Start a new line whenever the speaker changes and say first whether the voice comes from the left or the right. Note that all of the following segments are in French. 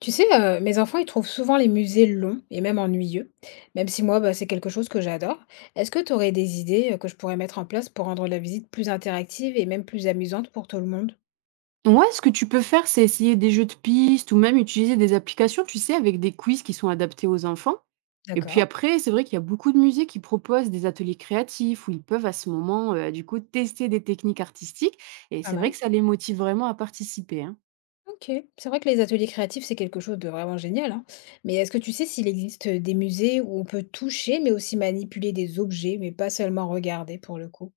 left: Tu sais, mes enfants, ils trouvent souvent les musées longs et même ennuyeux, même si moi, bah, c'est quelque chose que j'adore. Est-ce que tu aurais des idées, que je pourrais mettre en place pour rendre la visite plus interactive et même plus amusante pour tout le monde?
right: Ouais, ce que tu peux faire, c'est essayer des jeux de pistes ou même utiliser des applications, tu sais, avec des quiz qui sont adaptés aux enfants. Et puis
left: D'accord,
right: après, c'est vrai qu'il y a beaucoup de musées qui proposent des ateliers créatifs où ils peuvent à ce moment, du coup, tester des techniques artistiques. Et
left: pas
right: c'est vrai
left: mal.
right: que ça les motive vraiment à participer, hein.
left: OK. C'est vrai que les ateliers créatifs, c'est quelque chose de vraiment génial, hein. Mais est-ce que tu sais s'il existe, des musées où on peut toucher, mais aussi manipuler des objets, mais pas seulement regarder pour le coup?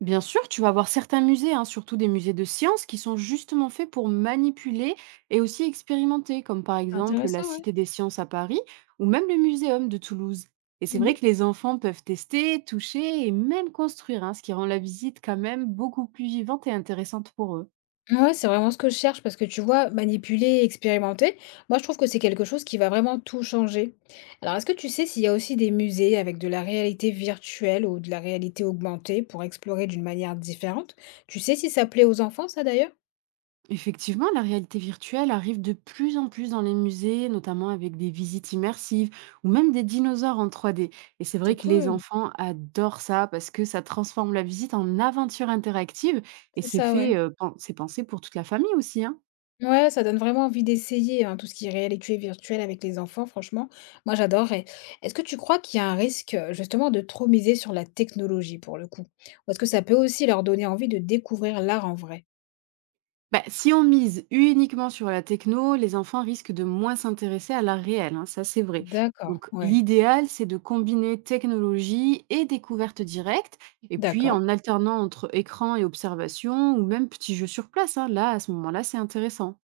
right: Bien sûr, tu vas avoir certains musées, hein, surtout des musées de sciences, qui sont justement faits pour manipuler et aussi expérimenter, comme par exemple la
left: Intéressant, ouais.
right: Cité des sciences à Paris ou même le Muséum de Toulouse. Et c'est
left: Mmh.
right: vrai que les enfants peuvent tester, toucher et même construire, hein, ce qui rend la visite quand même beaucoup plus vivante et intéressante pour eux.
left: Ouais, c'est vraiment ce que je cherche parce que tu vois, manipuler, expérimenter, moi je trouve que c'est quelque chose qui va vraiment tout changer. Alors est-ce que tu sais s'il y a aussi des musées avec de la réalité virtuelle ou de la réalité augmentée pour explorer d'une manière différente? Tu sais si ça plaît aux enfants, ça d'ailleurs?
right: Effectivement, la réalité virtuelle arrive de plus en plus dans les musées, notamment avec des visites immersives ou même des dinosaures en 3D. Et c'est
left: C'est
right: vrai que les
left: cool.
right: enfants adorent ça parce que ça transforme la visite en aventure interactive et
left: C'est
right: c'est
left: ça, ouais.
right: fait, c'est pensé pour toute la famille aussi, hein.
left: Ouais, ça donne vraiment envie d'essayer hein, tout ce qui est réalité virtuelle avec les enfants, franchement, moi j'adorerais. Est-ce que tu crois qu'il y a un risque justement de trop miser sur la technologie pour le coup? Ou est-ce que ça peut aussi leur donner envie de découvrir l'art en vrai?
right: Bah, si on mise uniquement sur la techno, les enfants risquent de moins s'intéresser à l'art réel, hein, ça c'est vrai.
left: D'accord,
right: Donc
left: ouais,
right: l'idéal, c'est de combiner technologie et découverte directe, et puis
left: d'accord.
right: en alternant entre écran et observation, ou même petits jeux sur place, hein. Là, à ce moment-là, c'est intéressant.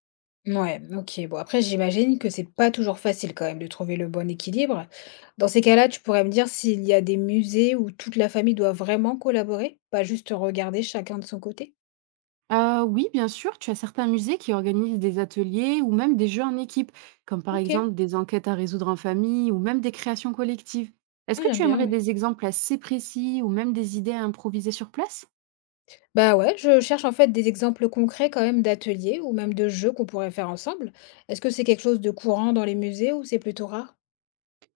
left: Ouais, OK. Bon, après, j'imagine que c'est pas toujours facile quand même de trouver le bon équilibre. Dans ces cas-là, tu pourrais me dire s'il y a des musées où toute la famille doit vraiment collaborer, pas juste regarder chacun de son côté?
right: Oui, bien sûr, tu as certains musées qui organisent des ateliers ou même des jeux en équipe, comme par
left: OK,
right: exemple des enquêtes à résoudre en famille ou même des créations collectives. Est-ce
left: ah,
right: que
left: j'aime
right: tu
left: bien,
right: aimerais
left: ouais.
right: des exemples assez précis ou même des idées à improviser sur place?
left: Bah ouais, je cherche en fait des exemples concrets quand même d'ateliers ou même de jeux qu'on pourrait faire ensemble. Est-ce que c'est quelque chose de courant dans les musées ou c'est plutôt rare?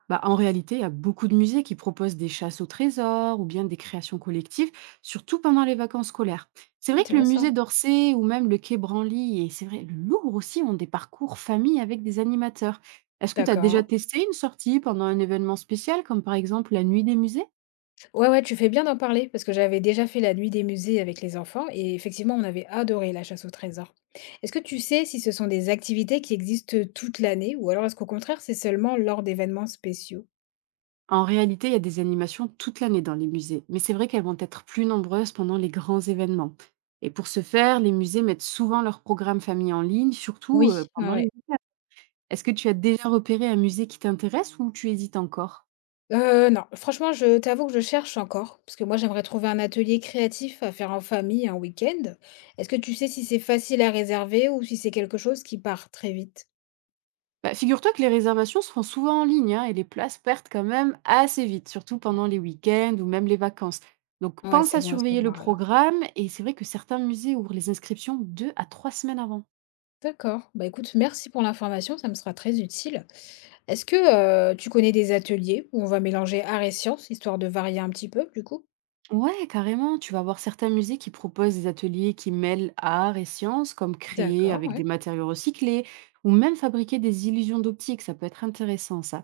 right: Bah, en réalité, il y a beaucoup de musées qui proposent des chasses au trésor ou bien des créations collectives, surtout pendant les vacances scolaires. C'est vrai que le musée
left: Intéressant.
right: d'Orsay ou même le Quai Branly et c'est vrai le Louvre aussi ont des parcours famille avec des animateurs. Est-ce que tu as déjà
left: D'accord.
right: testé une sortie pendant un événement spécial, comme par exemple la nuit des musées?
left: Ouais, ouais, tu fais bien d'en parler parce que j'avais déjà fait la nuit des musées avec les enfants et effectivement, on avait adoré la chasse au trésor. Est-ce que tu sais si ce sont des activités qui existent toute l'année ou alors est-ce qu'au contraire, c'est seulement lors d'événements spéciaux?
right: En réalité, il y a des animations toute l'année dans les musées, mais c'est vrai qu'elles vont être plus nombreuses pendant les grands événements. Et pour ce faire, les musées mettent souvent leur programme famille en ligne, surtout
left: Oui, ouais,
right: pendant les.
left: ouais.
right: Est-ce que tu as déjà repéré un musée qui t'intéresse ou tu hésites encore?
left: Non, franchement, je t'avoue que je cherche encore parce que moi, j'aimerais trouver un atelier créatif à faire en famille un week-end. Est-ce que tu sais si c'est facile à réserver ou si c'est quelque chose qui part très vite?
right: Bah, figure-toi que les réservations se font souvent en ligne, hein, et les places perdent quand même assez vite, surtout pendant les week-ends ou même les vacances. Donc
left: Ouais,
right: pense
left: c'est
right: à
left: bon à
right: surveiller le
left: savoir alors.
right: programme et c'est vrai que certains musées ouvrent les inscriptions 2 à 3 semaines avant.
left: D'accord. Bah écoute, merci pour l'information, ça me sera très utile. Est-ce que, tu connais des ateliers où on va mélanger art et science, histoire de varier un petit peu, du coup?
right: Ouais, carrément. Tu vas avoir certains musées qui proposent des ateliers qui mêlent art et sciences, comme créer
left: D'accord,
right: avec
left: ouais.
right: des matériaux recyclés ou même fabriquer des illusions d'optique. Ça peut être intéressant, ça.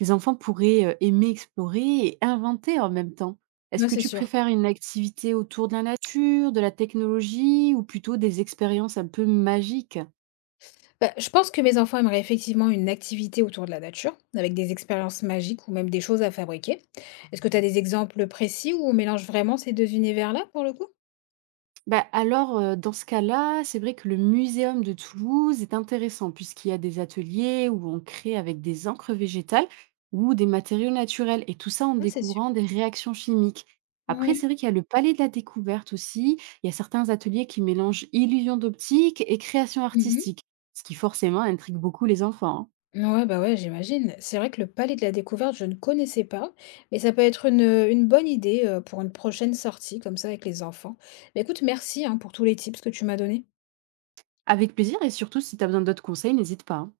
right: Les enfants pourraient aimer explorer et inventer en même temps. Est-ce
left: Ouais,
right: que
left: c'est
right: tu
left: sûr.
right: préfères une activité autour de la nature, de la technologie ou plutôt des expériences un peu magiques?
left: Bah, je pense que mes enfants aimeraient effectivement une activité autour de la nature, avec des expériences magiques ou même des choses à fabriquer. Est-ce que tu as des exemples précis où on mélange vraiment ces 2 univers-là, pour le coup?
right: Bah, alors, dans ce cas-là, c'est vrai que le muséum de Toulouse est intéressant puisqu'il y a des ateliers où on crée avec des encres végétales ou des matériaux naturels et tout ça en
left: Ouais, c'est sûr.
right: découvrant des réactions chimiques. Après,
left: Ouais.
right: c'est vrai qu'il y a le Palais de la Découverte aussi. Il y a certains ateliers qui mélangent illusion d'optique et création
left: Mmh.
right: artistique, ce qui forcément intrigue beaucoup les enfants, hein.
left: Ouais, bah, ouais, j'imagine. C'est vrai que le palais de la découverte, je ne connaissais pas, mais ça peut être une bonne idée, pour une prochaine sortie comme ça avec les enfants. Mais écoute, merci, hein, pour tous les tips que tu m'as donnés.
right: Avec plaisir, et surtout si tu as besoin d'autres conseils, n'hésite pas, hein.